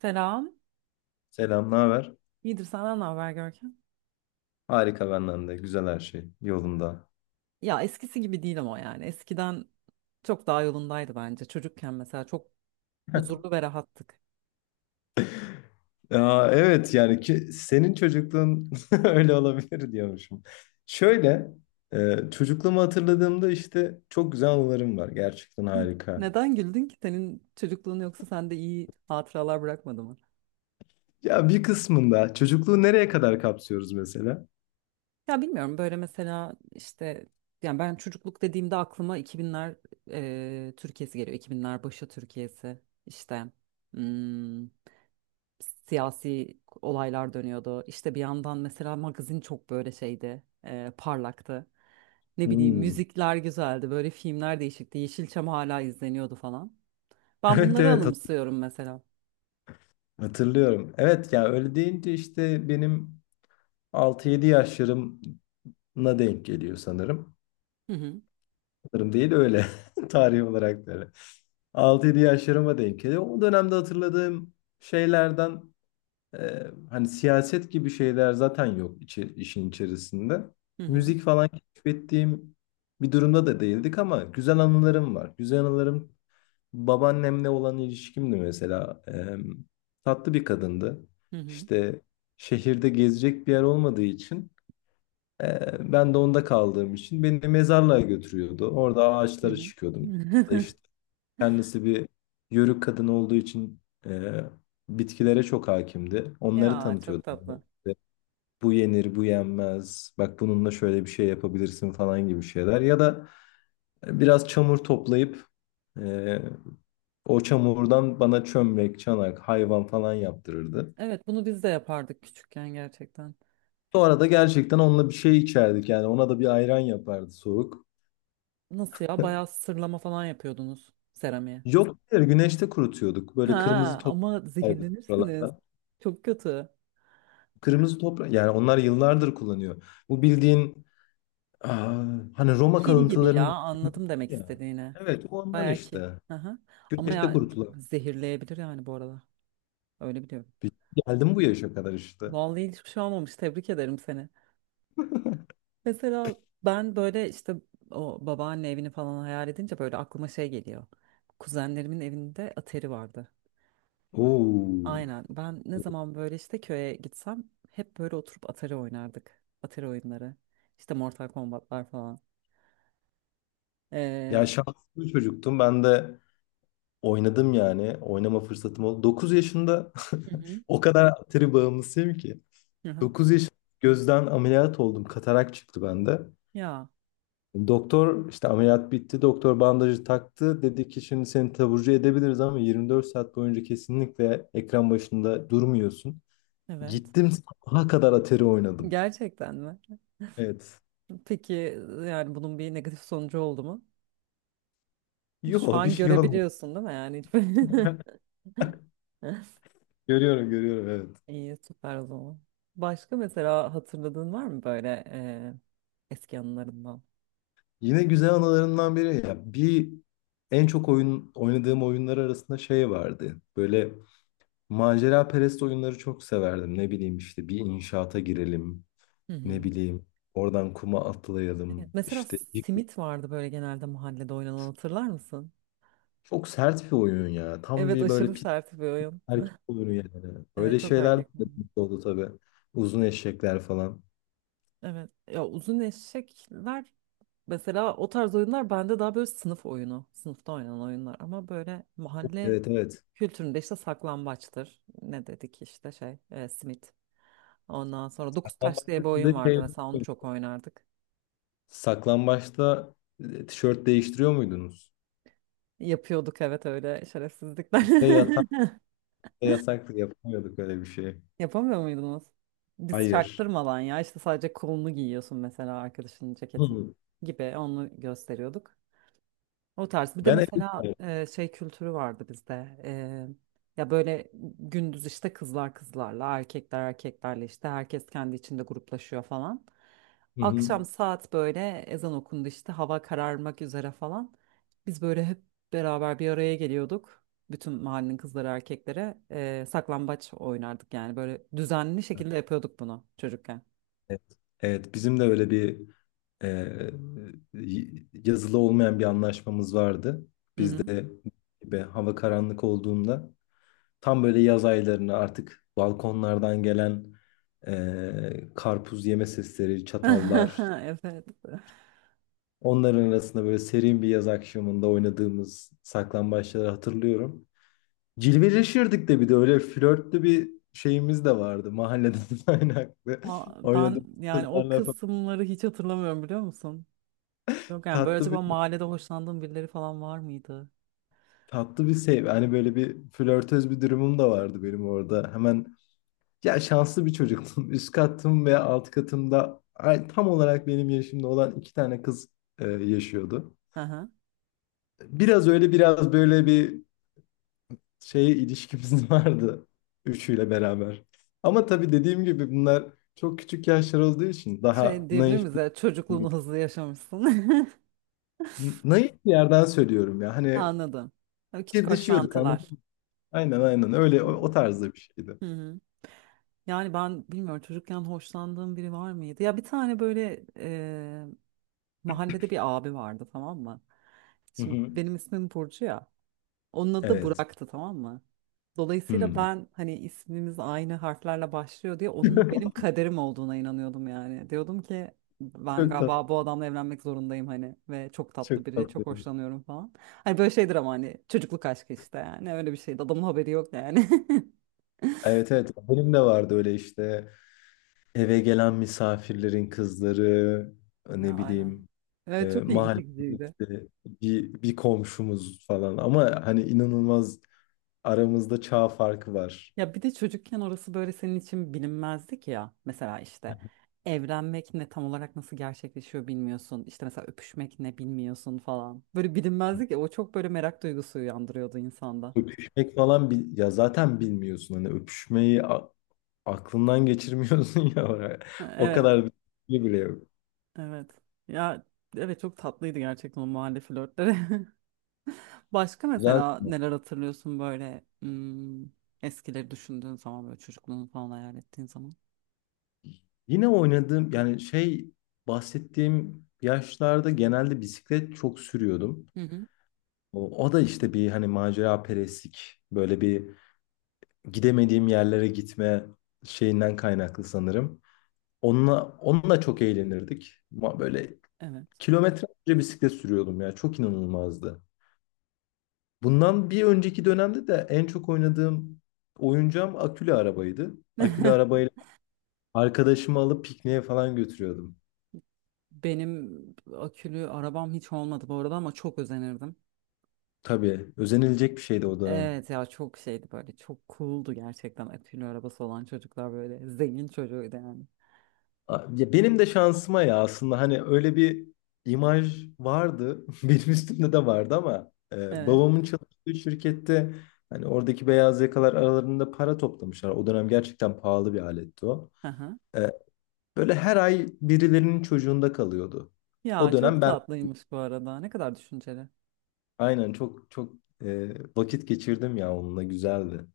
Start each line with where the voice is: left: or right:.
right: Selam.
left: Selam, ne haber?
right: İyidir senden ne haber Görkem?
left: Harika benden de. Güzel her şey. Yolunda.
right: Ya eskisi gibi değil ama yani eskiden çok daha yolundaydı bence. Çocukken mesela çok huzurlu ve rahattık.
left: Ya, evet yani ki, senin çocukluğun öyle olabilir diyormuşum. Şöyle çocukluğumu hatırladığımda işte çok güzel anılarım var. Gerçekten
right: Hı.
left: harika.
right: Neden güldün ki? Senin çocukluğun yoksa sende iyi hatıralar bırakmadı mı?
left: Ya bir kısmında çocukluğu nereye kadar kapsıyoruz mesela?
right: Ya bilmiyorum, böyle mesela işte yani ben çocukluk dediğimde aklıma 2000'ler Türkiye'si geliyor. 2000'ler başı Türkiye'si işte. hmm, Siyasi olaylar dönüyordu. İşte bir yandan mesela magazin çok böyle şeydi, parlaktı. Ne bileyim
left: Hmm.
right: müzikler güzeldi, böyle filmler değişikti. Yeşilçam hala izleniyordu falan. Ben
left: Evet,
right: bunları
left: evet,
right: anımsıyorum mesela.
left: hatırlıyorum. Evet ya öyle deyince işte benim 6-7 yaşlarımla denk geliyor sanırım.
right: Hı hı.
left: Sanırım değil, öyle. Tarih olarak da öyle. 6-7 yaşlarıma denk geliyor. O dönemde hatırladığım şeylerden hani siyaset gibi şeyler zaten yok işin içerisinde.
right: Hı hı.
left: Müzik falan keşfettiğim bir durumda da değildik ama güzel anılarım var. Güzel anılarım babaannemle olan ilişkimdi mesela. Tatlı bir kadındı.
right: Hı hı.
left: İşte şehirde gezecek bir yer olmadığı için ben de onda kaldığım için beni mezarlığa götürüyordu. Orada
right: Hı
left: ağaçlara çıkıyordum.
right: hı.
left: İşte kendisi bir Yörük kadın olduğu için e, bitkilere çok hakimdi. Onları
right: Ya çok
left: tanıtıyordum.
right: tatlı.
left: İşte bu yenir, bu yenmez. Bak bununla şöyle bir şey yapabilirsin falan gibi şeyler. Ya da biraz çamur toplayıp e, o çamurdan bana çömlek, çanak, hayvan falan yaptırırdı.
right: Evet bunu biz de yapardık küçükken gerçekten.
left: Sonra da gerçekten onunla bir şey içerdik, yani ona da bir ayran yapardı soğuk.
right: Nasıl ya, bayağı sırlama falan yapıyordunuz seramiğe.
left: Yok, hayır, güneşte kurutuyorduk. Böyle kırmızı
right: Ha,
left: toprak
right: ama
left: var bizim
right: zehirlenirsiniz.
left: buralarda.
right: Çok kötü.
left: Kırmızı toprak yani onlar yıllardır kullanıyor. Bu bildiğin aa, hani Roma
right: Kil gibi ya,
left: kalıntılarında
right: anladım demek
left: ya.
right: istediğini.
left: Evet, o ondan
right: Bayağı kil.
left: işte.
right: Aha. Ama
left: Güneşte
right: ya
left: kurutulan.
right: zehirleyebilir yani bu arada. Öyle biliyorum.
left: bir- şey. Geldim bu yaşa kadar işte.
right: Vallahi hiçbir şey olmamış. Tebrik ederim seni. Mesela ben böyle işte o babaanne evini falan hayal edince böyle aklıma şey geliyor. Kuzenlerimin evinde atari vardı.
left: Oo.
right: Aynen. Ben ne zaman böyle işte köye gitsem hep böyle oturup atari oynardık. Atari oyunları. İşte Mortal Kombat'lar falan. Ee,
left: Ya şanslı bir çocuktum. Ben de oynadım yani. Oynama fırsatım oldu. 9 yaşında.
right: Hı hı.
left: O kadar atari bağımlısıyım ki.
right: Hı hı.
left: 9 yaşında gözden ameliyat oldum. Katarak çıktı bende.
right: Ya
left: Doktor işte ameliyat bitti. Doktor bandajı taktı. Dedi ki şimdi seni taburcu edebiliriz ama 24 saat boyunca kesinlikle ekran başında durmuyorsun.
right: evet.
left: Gittim sabaha kadar Atari oynadım.
right: Gerçekten mi?
left: Evet.
right: Peki yani bunun bir negatif sonucu oldu mu? Şu
left: Yok, bir
right: an
left: şey olmadı.
right: görebiliyorsun değil mi yani?
left: Görüyorum, görüyorum, evet.
right: İyi, süper o zaman. Başka mesela hatırladığın var mı böyle eski anılarından?
left: Yine güzel anılarından biri, ya, bir en çok oyun oynadığım oyunlar arasında şey vardı. Böyle macera perest oyunları çok severdim. Ne bileyim işte bir inşaata girelim.
right: Hı
left: Ne
right: hı.
left: bileyim oradan kuma
right: Evet,
left: atlayalım.
right: mesela
left: İşte
right: simit vardı böyle genelde mahallede oynanan, hatırlar mısın?
left: çok sert bir oyun ya. Tam
right: Evet,
left: bir böyle
right: aşırı
left: pit
right: sert bir oyun.
left: erkek oyunu yani.
right: Evet,
left: Böyle
right: çok
left: şeyler
right: erkek
left: de
right: oyunu.
left: oldu tabii. Uzun eşekler falan.
right: Evet ya, uzun eşekler. Mesela o tarz oyunlar bende daha böyle sınıf oyunu, sınıfta oynanan oyunlar, ama böyle mahalle
left: Evet, evet.
right: kültüründe işte saklambaçtır. Ne dedik işte şey, simit. Ondan sonra dokuz taş diye
left: Saklambaçta
right: bir
left: siz
right: oyun
left: de şey
right: vardı mesela, onu çok oynardık.
left: saklambaçta tişört değiştiriyor muydunuz?
right: Yapıyorduk, evet, öyle şerefsizlikler.
left: Bizde yasak da yasaktı. Yapamıyorduk öyle bir şey.
right: Yapamıyor muydunuz? Biz
left: Hayır.
right: çaktırmadan ya işte sadece kolunu giyiyorsun mesela arkadaşının ceketini
left: Hı.
right: gibi, onu gösteriyorduk. O tarz. Bir de
left: Ben
right: mesela
left: evet.
right: şey kültürü vardı bizde. Ya böyle gündüz işte kızlar kızlarla, erkekler erkeklerle, işte herkes kendi içinde gruplaşıyor falan.
left: Hı hı.
right: Akşam saat böyle ezan okundu, işte hava kararmak üzere falan. Biz böyle hep beraber bir araya geliyorduk. Bütün mahallenin kızları erkeklere saklambaç oynardık yani, böyle düzenli şekilde yapıyorduk bunu çocukken.
left: Evet. Evet, bizim de öyle bir e, yazılı olmayan bir anlaşmamız vardı.
right: Hı
left: Biz
right: hı.
left: de gibi hava karanlık olduğunda, tam böyle yaz aylarını artık balkonlardan gelen karpuz yeme sesleri, çatallar.
right: Evet.
left: Onların arasında böyle serin bir yaz akşamında oynadığımız saklambaçları hatırlıyorum. Cilveleşirdik de, bir de öyle flörtlü bir şeyimiz de vardı mahalleden kaynaklı.
right: Aa, ben
left: Oynadığımız
right: yani o
left: kızlarla falan.
right: kısımları hiç hatırlamıyorum, biliyor musun? Yok yani, böyle
left: Tatlı bir
right: acaba mahallede hoşlandığın birileri falan var mıydı?
left: tatlı bir sev. Hani böyle bir flörtöz bir durumum da vardı benim orada. Hemen. Ya şanslı bir çocuktum. Üst katım ve alt katımda tam olarak benim yaşımda olan 2 tane kız yaşıyordu.
right: Hı hı.
left: Biraz öyle biraz böyle bir şeye ilişkimiz vardı üçüyle beraber. Ama tabii dediğim gibi bunlar çok küçük yaşlar olduğu için daha
right: Şey diyebilir miyiz ya,
left: bir,
right: çocukluğunu hızlı yaşamışsın.
left: naif bir yerden söylüyorum ya. Hani
right: Anladım. Böyle küçük
left: fikirdeşiyorduk, anladın
right: hoşlantılar.
left: mı? Aynen, aynen, öyle
right: Hı
left: o tarzda bir şeydi.
right: hı. Hı hı. Yani ben bilmiyorum, çocukken hoşlandığım biri var mıydı? Ya bir tane böyle mahallede bir abi vardı, tamam mı?
left: Hı
right: Şimdi
left: hı.
right: benim ismim Burcu ya. Onun adı da
left: Evet.
right: Burak'tı, tamam mı? Dolayısıyla
left: Hmm.
right: ben hani ismimiz aynı harflerle başlıyor diye onun benim kaderim olduğuna inanıyordum yani. Diyordum ki ben
left: Çok tatlı.
right: galiba bu adamla evlenmek zorundayım, hani ve çok tatlı
left: Çok
right: biri,
left: tatlı.
right: çok hoşlanıyorum falan. Hani böyle şeydir ama hani çocukluk aşkı işte, yani öyle bir şeydi. Adamın haberi yok yani.
left: Evet, evet, benim de vardı öyle işte eve gelen misafirlerin kızları,
right: Ya
left: ne
right: aynen.
left: bileyim,
right: Evet çok ilgi
left: mahalle
right: çekiciydi.
left: işte bir komşumuz falan ama hani inanılmaz aramızda çağ farkı var.
right: Ya bir de çocukken orası böyle senin için bilinmezdik ya. Mesela işte evlenmek ne, tam olarak nasıl gerçekleşiyor bilmiyorsun. İşte mesela öpüşmek ne bilmiyorsun falan. Böyle bilinmezdik ya, o çok böyle merak duygusu uyandırıyordu insanda.
left: Öpüşmek falan ya zaten bilmiyorsun hani öpüşmeyi aklından geçirmiyorsun ya oraya. O
right: Evet,
left: kadar bir şey bile yok.
right: evet. Ya evet, çok tatlıydı gerçekten o mahalle flörtleri. Başka
left: Güzel.
right: mesela neler hatırlıyorsun böyle eskileri düşündüğün zaman, böyle çocukluğunu falan hayal ettiğin zaman?
left: Yine oynadığım yani şey bahsettiğim yaşlarda genelde bisiklet çok sürüyordum.
right: Hı hı.
left: O da işte bir hani macera perestlik böyle bir gidemediğim yerlere gitme şeyinden kaynaklı sanırım. Onunla çok eğlenirdik. Ama böyle
right: Evet.
left: kilometrelerce bisiklet sürüyordum ya, çok inanılmazdı. Bundan bir önceki dönemde de en çok oynadığım oyuncağım akülü arabaydı. Akülü arabayla arkadaşımı alıp pikniğe falan götürüyordum.
right: Benim akülü arabam hiç olmadı bu arada, ama çok özenirdim.
left: Tabii özenilecek bir şeydi o dönem.
right: Evet ya, çok şeydi böyle, çok cool'du gerçekten akülü arabası olan çocuklar, böyle zengin çocuğuydu yani.
left: Ya, benim de şansıma ya aslında hani öyle bir imaj vardı. Benim üstümde de vardı ama
right: Evet.
left: babamın çalıştığı şirkette hani oradaki beyaz yakalar aralarında para toplamışlar. O dönem gerçekten pahalı bir aletti o.
right: Aha.
left: E, Böyle her ay birilerinin çocuğunda kalıyordu. O
right: Ya
left: dönem
right: çok
left: ben,
right: tatlıymış bu arada, ne kadar düşünceli.
left: aynen, çok çok e, vakit geçirdim ya, onunla güzeldi.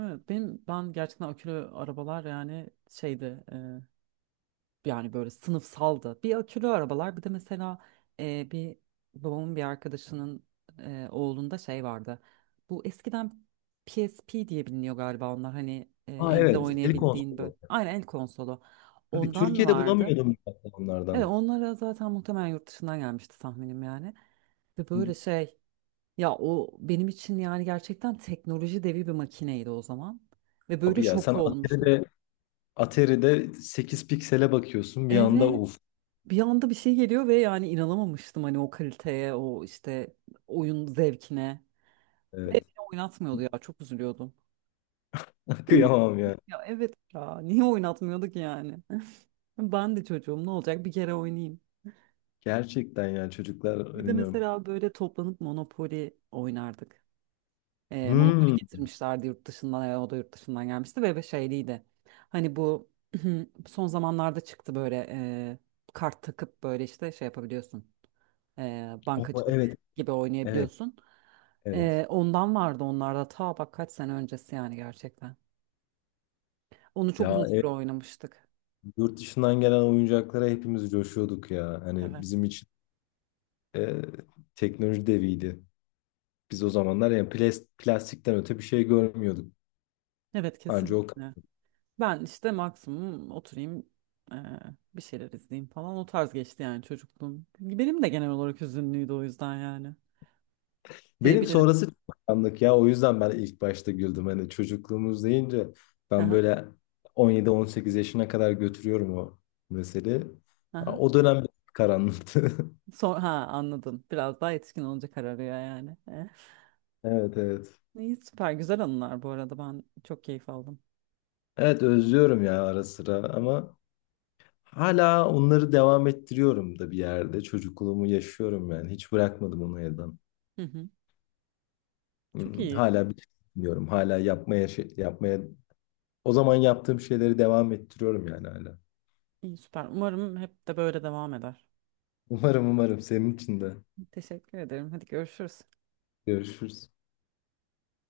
right: Evet benim, ben gerçekten akülü arabalar yani şeydi, yani böyle sınıfsaldı. Bir akülü arabalar, bir de mesela bir babamın bir arkadaşının oğlunda şey vardı. Bu eskiden PSP diye biliniyor galiba onlar, hani
left: Aa,
right: elde
left: evet, el
right: oynayabildiğin böyle.
left: konsolosu.
right: Aynen el konsolu.
left: Tabii
right: Ondan
left: Türkiye'de
right: vardı.
left: bulamıyordum bu
right: Evet,
left: onlardan.
right: onlara zaten muhtemelen yurt dışından gelmişti tahminim yani. Ve
left: Hı.
right: böyle şey, ya o benim için yani gerçekten teknoloji devi bir makineydi o zaman. Ve böyle
left: Abi ya, sen
right: şok olmuştum.
left: Atari'de 8 piksele bakıyorsun bir anda,
right: Evet,
left: of.
right: bir anda bir şey geliyor ve yani inanamamıştım hani o kaliteye, o işte oyun zevkine. Ve
left: Evet.
right: beni oynatmıyordu ya, çok üzülüyordum.
left: Kıyamam ya.
right: Ya evet ya, niye oynatmıyorduk yani? Ben de çocuğum, ne olacak, bir kere oynayayım.
left: Gerçekten yani, çocuklar,
right: Bir de
left: bilmiyorum.
right: mesela böyle toplanıp Monopoly oynardık. Monopoly
left: Hmm.
right: getirmişlerdi yurt dışından, o da yurt dışından gelmişti ve şeyliydi. Hani bu son zamanlarda çıktı böyle kart takıp böyle işte şey yapabiliyorsun.
left: Oh,
right: Bankacılık
left: evet.
right: gibi
left: Evet.
right: oynayabiliyorsun.
left: Evet.
right: Ondan vardı onlarda, ta bak kaç sene öncesi yani gerçekten. Onu çok
left: Ya,
right: uzun süre
left: evet,
right: oynamıştık.
left: yurt dışından gelen oyuncaklara hepimiz coşuyorduk ya. Hani
right: Evet.
left: bizim için e, teknoloji deviydi. Biz o zamanlar yani plastikten öte bir şey görmüyorduk.
right: Evet
left: Anca
right: kesinlikle.
left: o.
right: Ben işte maksimum oturayım, eee, bir şeyler izleyeyim falan, o tarz geçti yani çocukluğum. Benim de genel olarak hüzünlüydü o yüzden, yani
left: Benim
right: diyebilirim.
left: sonrası çok karanlık ya. O yüzden ben ilk başta güldüm. Hani çocukluğumuz deyince ben
right: Aha.
left: böyle 17-18 yaşına kadar götürüyorum o meseleyi. Ha,
right: Aha.
left: o dönem karanlıktı.
right: Son, ha, anladım. Biraz daha yetişkin olunca kararıyor yani. Eh.
left: Evet, evet.
right: İyi, süper güzel anılar bu arada, ben çok keyif aldım.
left: Evet, özlüyorum ya ara sıra ama hala onları devam ettiriyorum da bir yerde. Çocukluğumu yaşıyorum yani. Hiç bırakmadım onu elden.
right: Hı hı. Çok iyi.
left: Hala bir şey bilmiyorum. Hala yapmaya yapmaya o zaman yaptığım şeyleri devam ettiriyorum yani hala.
right: İyi, süper. Umarım hep de böyle devam eder.
left: Umarım, umarım senin için de.
right: Teşekkür ederim. Hadi, görüşürüz.
left: Görüşürüz.